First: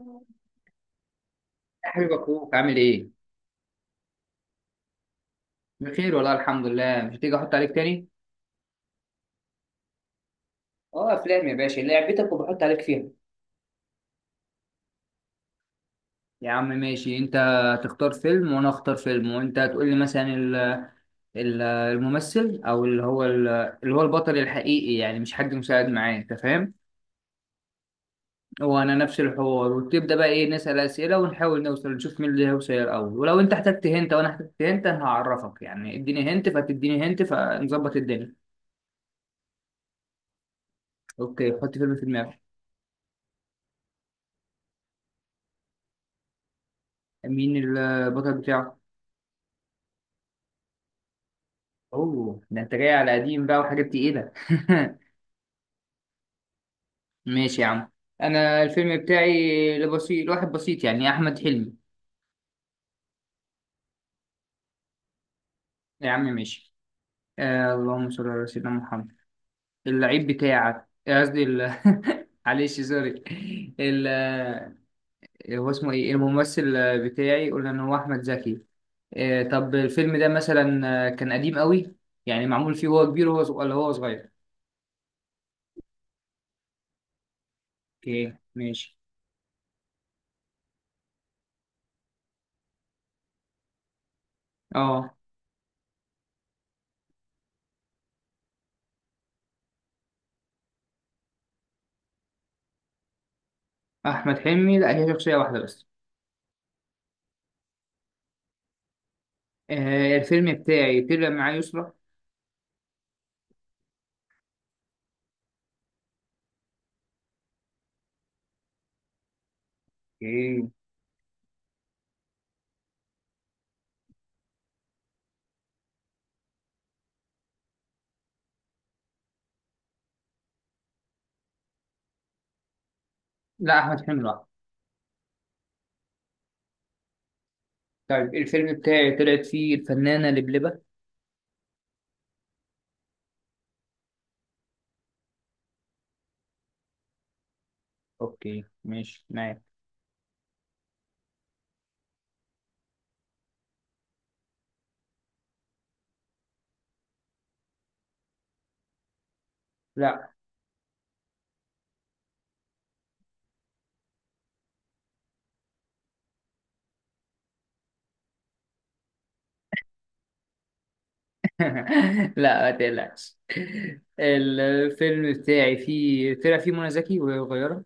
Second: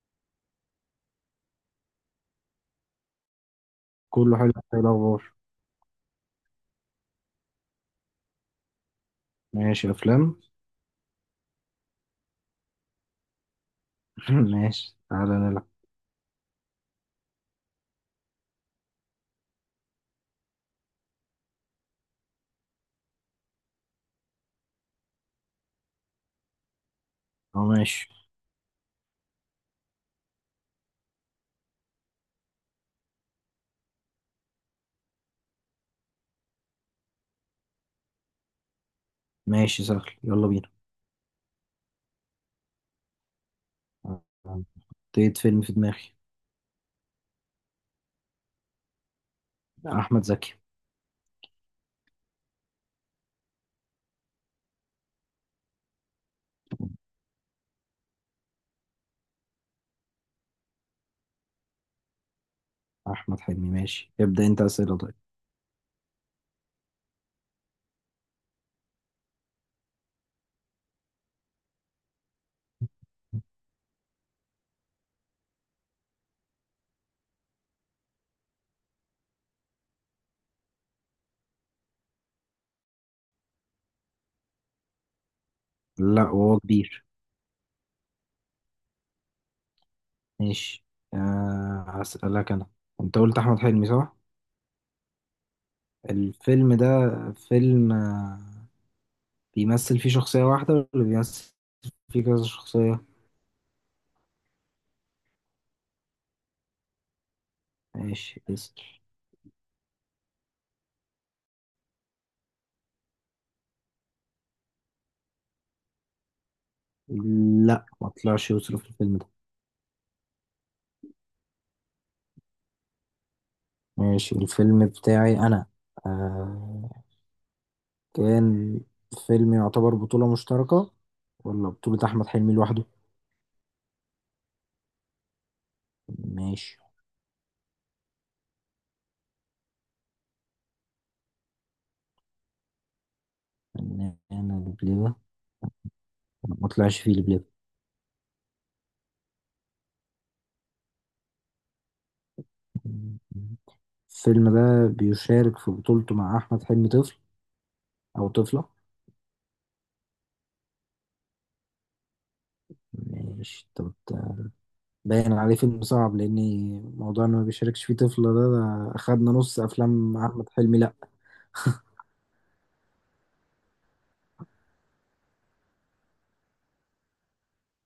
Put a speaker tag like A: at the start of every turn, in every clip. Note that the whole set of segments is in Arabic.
A: يا حبيب، اخوك عامل ايه؟
B: كله حلو. ايه الاخبار؟
A: بخير والله، الحمد لله. مش هتيجي احط عليك تاني؟
B: ماشي، افلام.
A: اه، افلام يا باشا، لعبتك وبحط عليك فيها.
B: ماشي تعالى نلعب.
A: يا عم ماشي. انت تختار فيلم وانا اختار فيلم، وانت تقول لي مثلا الممثل او اللي هو البطل الحقيقي، يعني مش حد مساعد معاه. انت فاهم؟
B: اه ماشي.
A: وانا نفس الحوار، وتبدا بقى ايه، نسال اسئله ونحاول نوصل، نشوف مين اللي هيوصل الاول. ولو انت احتجت هنت وانا احتجت هنت انا هعرفك، يعني اديني هنت فتديني هنت فنظبط الدنيا.
B: ماشي سهل، يلا بينا.
A: اوكي، حط فيلم في دماغك.
B: حطيت فيلم في دماغي.
A: مين البطل بتاعه؟
B: احمد زكي.
A: اوه، ده انت جاي على قديم بقى وحاجات تقيلة. ماشي يا عم. انا الفيلم بتاعي لواحد بسيط، يعني احمد حلمي.
B: احمد حلمي ماشي، ابدا انت اسئله. طيب.
A: يا عم ماشي. اللهم صل على سيدنا محمد. اللعيب بتاعك، قصدي معلش سوري. ال آه، هو اسمه ايه الممثل بتاعي؟ قلنا ان هو احمد زكي. طب الفيلم ده مثلا كان قديم قوي. يعني معمول فيه وهو كبير، وهو ولا هو صغير؟
B: لا، وهو كبير.
A: اوكي ماشي.
B: ماشي. آه هسألك انا، انت قلت احمد حلمي صح؟
A: اه،
B: الفيلم ده، فيلم بيمثل فيه شخصيه واحده، ولا بيمثل فيه كذا شخصيه؟
A: أحمد حلمي لا، هي شخصية واحدة بس.
B: ماشي اسأل.
A: الفيلم بتاعي طلع معاه يسرا.
B: لا، ما طلعش يوسف في الفيلم ده.
A: اوكي.
B: ماشي. الفيلم بتاعي أنا، آه كان فيلم يعتبر بطولة مشتركة، ولا بطولة أحمد حلمي لوحده؟
A: لا، أحمد حلمي لوحده.
B: ماشي.
A: طيب الفيلم بتاعي طلعت فيه الفنانة لبلبة.
B: أنا البليبة ما طلعش فيه البليبة؟
A: اوكي ماشي معاك.
B: الفيلم ده بيشارك في بطولته مع أحمد حلمي طفل أو طفلة؟
A: لا.
B: ماشي. طب ده باين عليه فيلم صعب، لأن موضوع إنه ما بيشاركش فيه طفلة ده، ده أخدنا نص أفلام أحمد حلمي. لأ.
A: لا ما تقلقش. الفيلم بتاعي فيه، طلع فيه منى زكي وهي صغيرة.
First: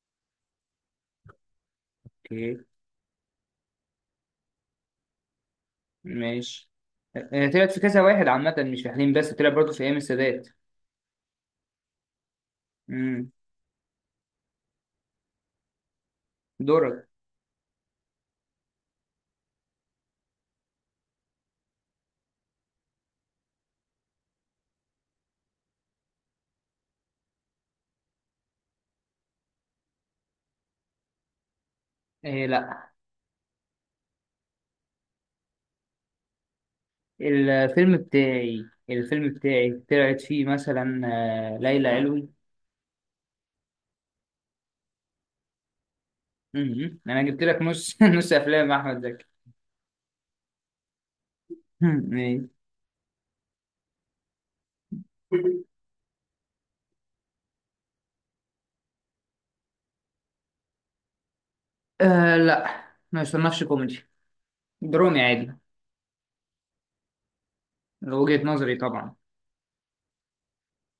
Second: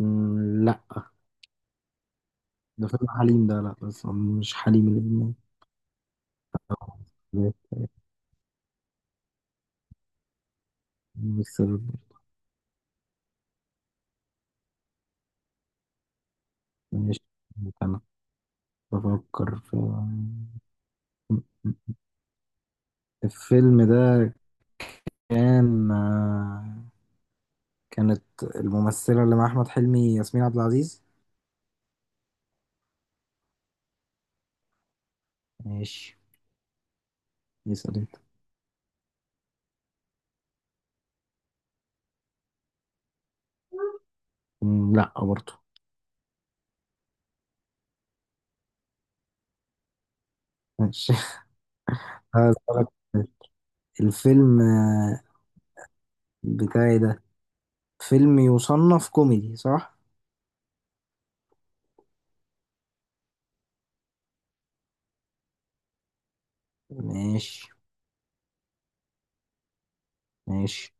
B: مم، لأ.
A: اوكي
B: ده فيلم حليم ده، لأ بس مش حليم اللي في
A: ماشي.
B: دماغي.
A: طلعت في كذا واحد عامة، مش في حليم بس، طلع برضه في أيام السادات.
B: بس.
A: مم. دورك.
B: ماشي. أنا بفكر في الفيلم ده. كان كانت الممثلة اللي مع أحمد حلمي ياسمين عبد العزيز؟
A: إيه، لا.
B: ماشي.
A: الفيلم
B: يسأل أنت.
A: بتاعي الفيلم بتاعي طلعت فيه مثلا ليلى علوي.
B: مم، لأ برضه.
A: مم. انا جبت لك نص نص افلام احمد زكي.
B: ماشي.
A: مم. إيه.
B: هسألك، الفيلم بتاعي ده فيلم يصنف كوميدي صح؟
A: آه، لا ما يصنفش كوميدي، درامي عادي.
B: ماشي.
A: وجهة نظري طبعا.
B: ماشي.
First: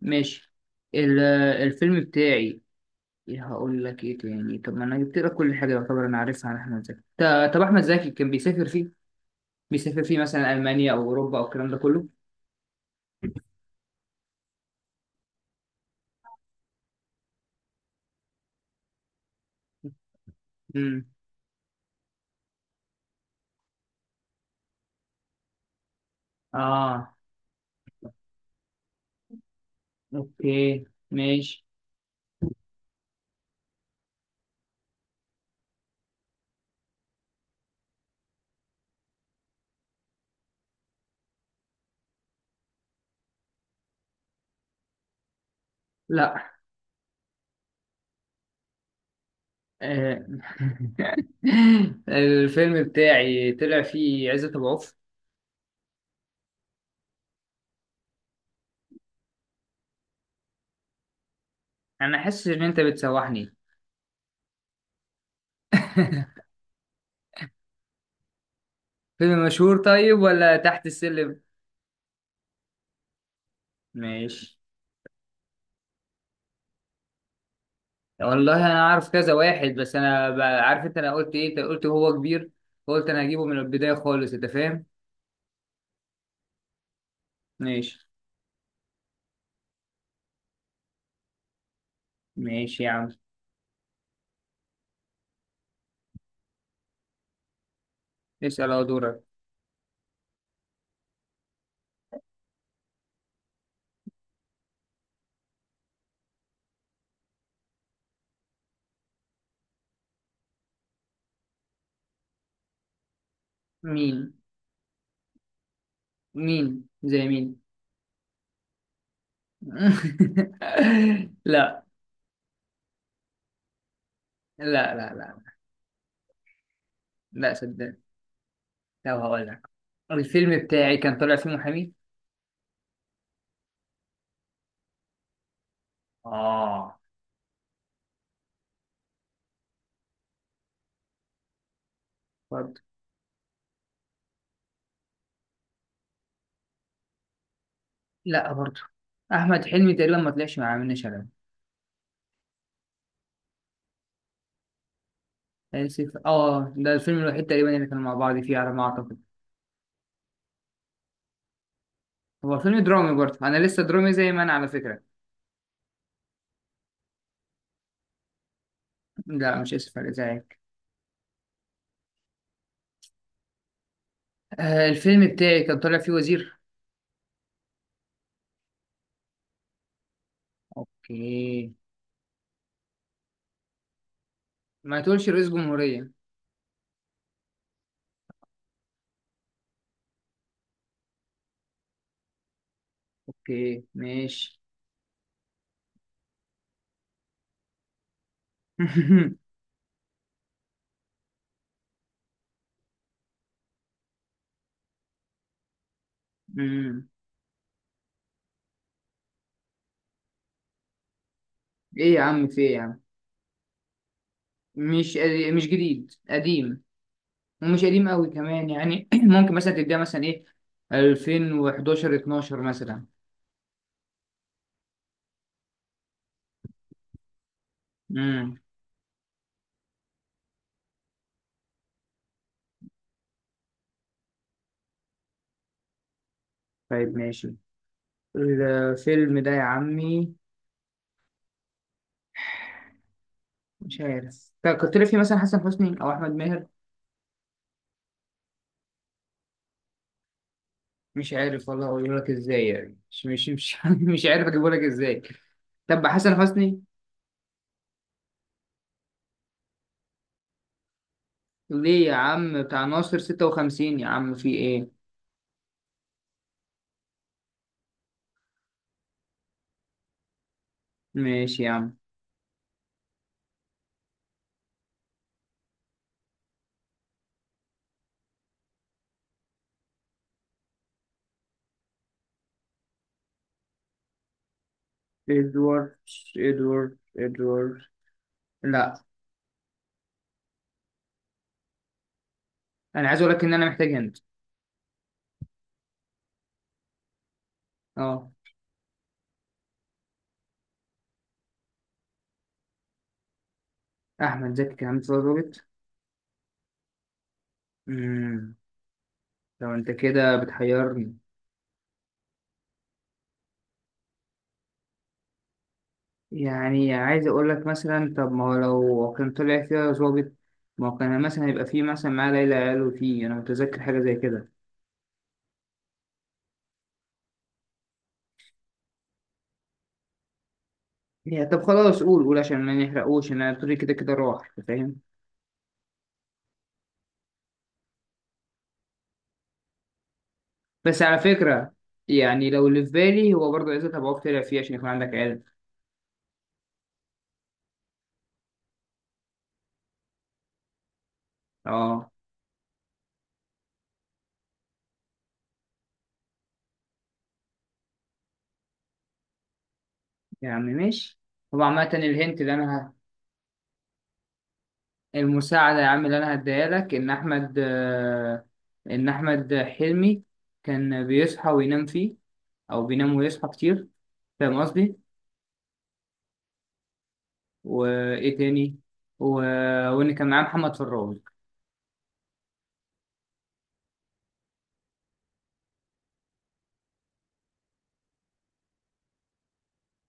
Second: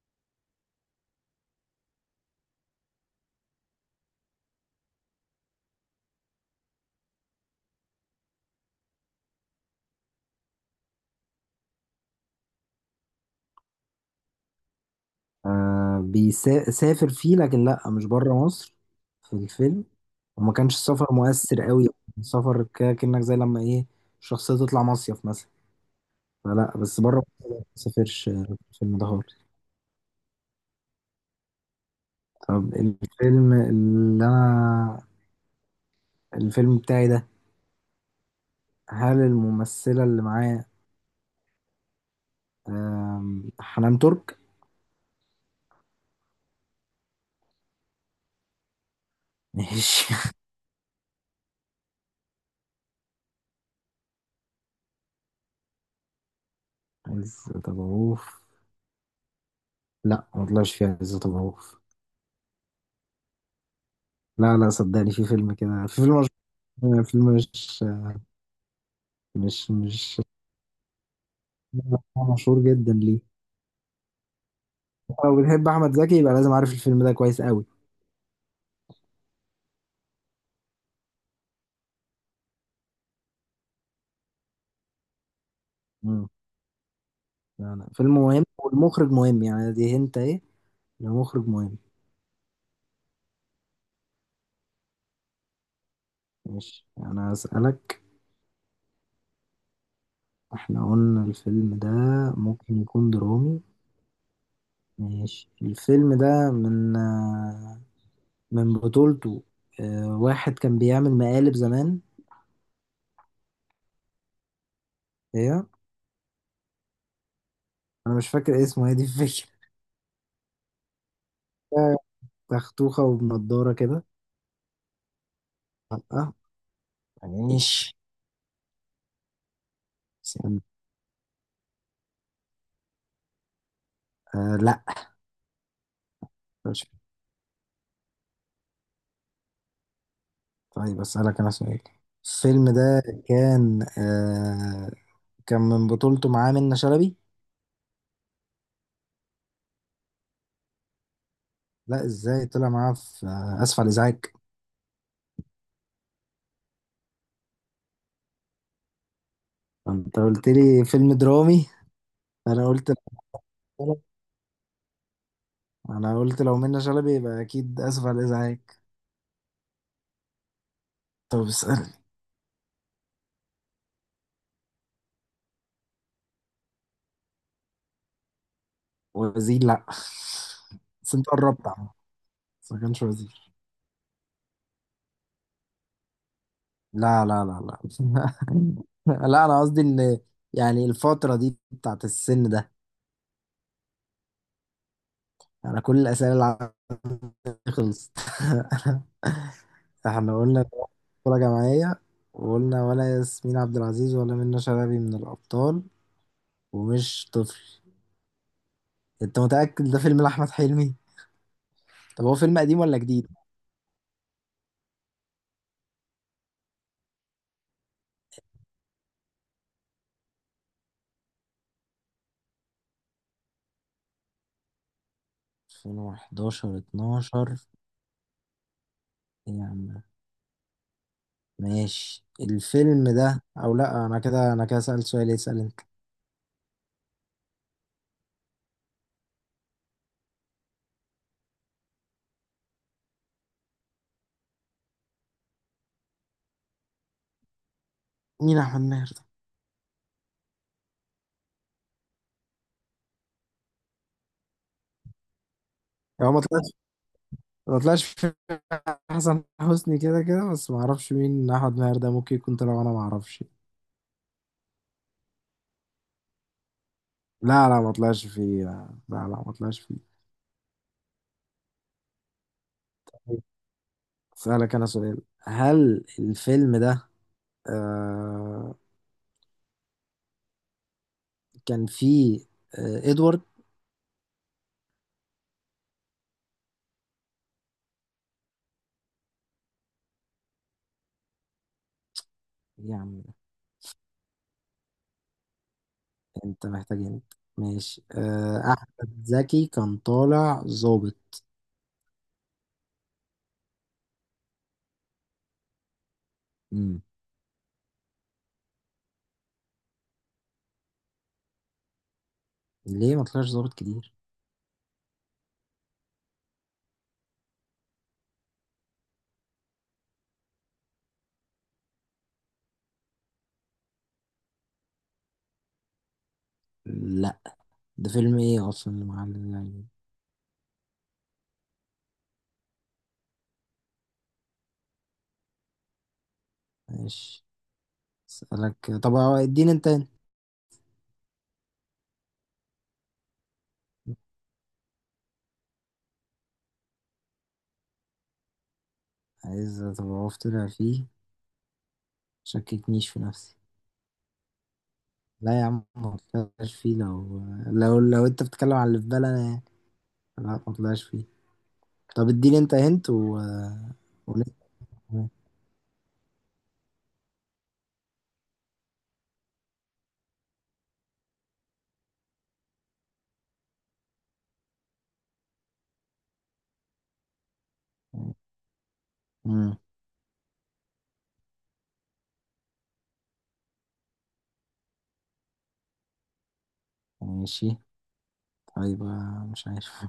A: ماشي. ال- الفيلم بتاعي، هقول لك ايه تاني، طب ما انا جبت لك كل حاجه يعتبر انا عارفها عن احمد زكي. طب احمد زكي كان بيسافر فيه مثلا المانيا او اوروبا او الكلام ده كله.
B: آه بيسافر فيه، لكن لا مش بره مصر في الفيلم. وما كانش
A: امم.
B: السفر مؤثر قوي. سفر كأنك زي لما ايه، الشخصية تطلع مصيف مثلا. فلا، بس
A: اه،
B: بره مصر لا، ما سافرش الفيلم ده خالص.
A: اوكي ماشي.
B: طب الفيلم اللي انا، الفيلم بتاعي ده، هل الممثلة اللي معاه حنان ترك؟
A: لا.
B: ماشي.
A: آه، الفيلم بتاعي طلع فيه عزت أبو عوف.
B: عزت أبو عوف؟ لا، ما طلعش فيها عزت أبو عوف.
A: أنا حاسس إن أنت بتسوحني.
B: لا لا، صدقني في فيلم كده، في فيلم مش
A: فيلم
B: مش
A: مشهور طيب
B: مش
A: ولا تحت السلم؟
B: هو مشهور جدا. ليه؟
A: ماشي.
B: لو بتحب احمد زكي يبقى لازم عارف الفيلم ده كويس قوي.
A: والله أنا عارف كذا واحد بس، أنا عارف. أنت أنا قلت إيه، أنت قلت هو كبير، قلت أنا هجيبه من البداية خالص. أنت فاهم؟
B: مم. لا لا،
A: ماشي.
B: فيلم مهم والمخرج مهم، يعني دي انت ايه، المخرج مهم.
A: ماشي يا عم.
B: ماشي. انا اسالك،
A: اسأل، أهو دورك.
B: احنا قلنا الفيلم ده ممكن يكون درامي. ماشي. الفيلم ده من من بطولته واحد كان بيعمل مقالب زمان.
A: مين؟
B: ايه،
A: مين زي مين؟
B: انا مش فاكر اسمه، هي دي الفكره.
A: لا
B: آه، تختوخه وبنضاره كده.
A: لا لا لا.
B: لا، عيني
A: لا،
B: ماشي.
A: صدقني. لو هقول لك،
B: بس
A: الفيلم
B: يعني،
A: بتاعي كان طالع فيه محامي.
B: آه لا مش.
A: اه.
B: طيب أسألك أنا سؤال، الفيلم
A: برضه.
B: ده كان كان من بطولته معاه منة شلبي؟
A: لا، برضه. احمد حلمي تقريبا ما طلعش مع منة شلبي.
B: لا إزاي طلع معاه في آه، آسف على الإزعاج.
A: اسف، اه، ده الفيلم الوحيد تقريبا اللي كانوا مع بعض فيه على ما اعتقد.
B: أنت قلت لي فيلم درامي.
A: هو
B: أنا
A: فيلم
B: قلت
A: درامي برضه، انا لسه درامي زي ما انا، على فكره.
B: أنا قلت لو منة شلبي يبقى أكيد. آسف على الإزعاج.
A: لا، مش اسف على ازعاجك.
B: طب اسأل.
A: الفيلم بتاعي كان طالع فيه وزير.
B: وزير لا. بس أنت قربت
A: اوكي.
B: عم. بس ما كانش وزير.
A: ما تقولش رئيس جمهوريه.
B: لا لا لا لا. لا أنا قصدي إن، يعني الفترة دي بتاعت السن ده.
A: اوكي ماشي.
B: أنا كل الأسئلة اللي عندي خلصت. احنا قلنا كرة جماعية، وقلنا ولا ياسمين عبد العزيز ولا منة شلبي من الأبطال،
A: مم.
B: ومش طفل. انت متأكد ده فيلم لأحمد حلمي؟
A: ايه يا
B: طب هو
A: عم
B: فيلم
A: في ايه
B: قديم
A: يا
B: ولا
A: عم؟
B: جديد؟
A: مش مش جديد، قديم. ومش قديم قوي كمان، يعني ممكن مثلا تديها مثلا ايه، 2011، 12 مثلا.
B: 2011 12؟
A: امم.
B: إيه يا عم. ماشي الفيلم ده او لا، انا كده سألت سؤال، اسأل انت.
A: طيب ماشي. الفيلم ده يا عمي، مش عارف، طب كنت لي فيه مثلا حسن حسني او احمد ماهر.
B: مين احمد ماهر ده؟
A: مش عارف والله، اقول لك ازاي يعني، مش مش مش, مش عارف اجيبه لك ازاي. طب
B: هو ما
A: حسن
B: طلعش
A: حسني،
B: ما طلعش في حسن حسني كده كده، بس ما اعرفش مين احمد ماهر
A: ليه
B: ده،
A: يا
B: ممكن يكون
A: عم،
B: طلع
A: بتاع
B: وانا ما
A: ناصر
B: اعرفش.
A: 56، يا عم في ايه.
B: لا لا، ما طلعش فيه، لا لا لا، ما طلعش فيه.
A: ماشي يا عم.
B: أسألك أنا سؤال، هل الفيلم ده آه كان فيه إدوارد؟
A: ادوارد، ادوارد، ادوارد. لا.
B: يا
A: انا عايز
B: عم
A: اقول لك ان انا محتاج هند.
B: أنت محتاج أنت. ماشي.
A: اه،
B: آه أحمد زكي كان طالع ظابط؟
A: احمد زكي كان عامل فيلم.
B: امم.
A: امم. طب انت كده بتحيرني.
B: ليه، ما طلعش ظابط كتير؟
A: يعني عايز اقول لك مثلا، طب ما هو لو كان طلع فيها ظابط، ما هو كان مثلا يبقى فيه مثلا معاه ليلى قالوا فيه، انا متذكر حاجه زي كده.
B: لا، ده فيلم إيه أصلا اللي معلم يعني.
A: يا طب خلاص، قول قول عشان ما نحرقوش، انا الطريق كده كده راح. أنت فاهم؟
B: ماشي. أسألك، طب هو اديني أنت.
A: بس على فكره، يعني لو اللي في بالي هو برضه، عايز ابقى طلع فيه عشان يكون عندك علم.
B: عايز طب أعرف طلع فيه،
A: اه.
B: شككنيش في نفسي. لا يا عم ما طلعش فيه، لو أنت بتتكلم على اللي في بالي أنا يعني، لا ما
A: يعني
B: طلعش
A: ماشي.
B: فيه.
A: هو عامه
B: طب
A: الهنت اللي
B: اديني انت
A: انا.
B: هنت و ولسه كمان.
A: المساعدة يا عم اللي أنا هديها لك، إن أحمد آه، إن أحمد حلمي كان بيصحى وينام فيه، أو بينام ويصحى كتير. فاهم قصدي؟ وإيه تاني؟ و...
B: مم.
A: وإن كان معاه محمد فراج.
B: ماشي. طيب مش عارف.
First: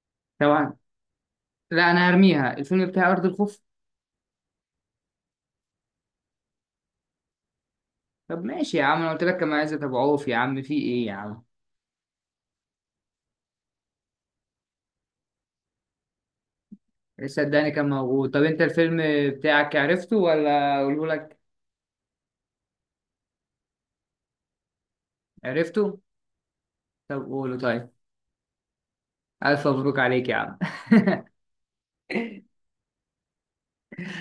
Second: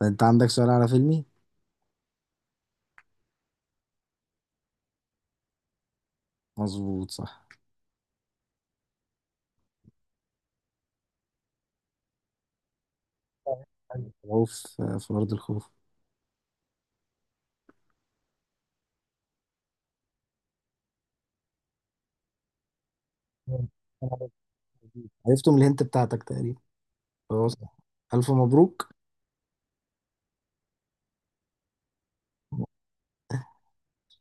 B: طب انت عندك سؤال
A: طبعا.
B: على فيلمي؟
A: لا، أنا هرميها، الفيلم بتاع أرض الخوف.
B: مظبوط صح.
A: طب ماشي يا عم، أنا قلت لك كان معاه عزت أبو عوف، يا عم في إيه يا عم؟
B: خوف، في أرض الخوف.
A: صدقني كان موجود. طب أنت الفيلم بتاعك عرفته ولا أقوله لك؟
B: عرفته من الهنت
A: عرفته؟
B: بتاعتك تقريبا.
A: طب
B: خلاص،
A: قوله طيب.
B: ألف مبروك.
A: ألف مبروك عليك يا عم.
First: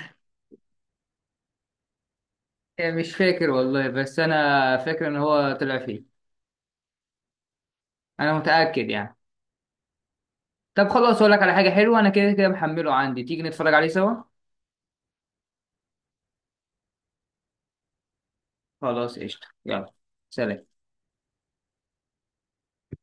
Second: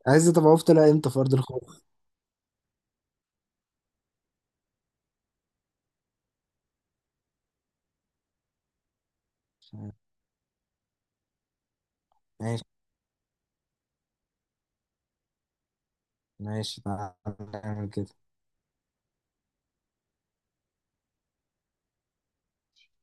B: عايز طب عرفت طلع امتى في أرض الخوف.
A: يعني مش فاكر والله، بس انا فاكر ان هو طلع فيه، انا متاكد يعني. طب خلاص، اقول لك على حاجه حلوه، انا كده كده
B: ماشي.
A: محمله عندي، تيجي نتفرج عليه سوا.
B: ماشي تعال نعمل كده.
A: خلاص قشطه، يلا سلام.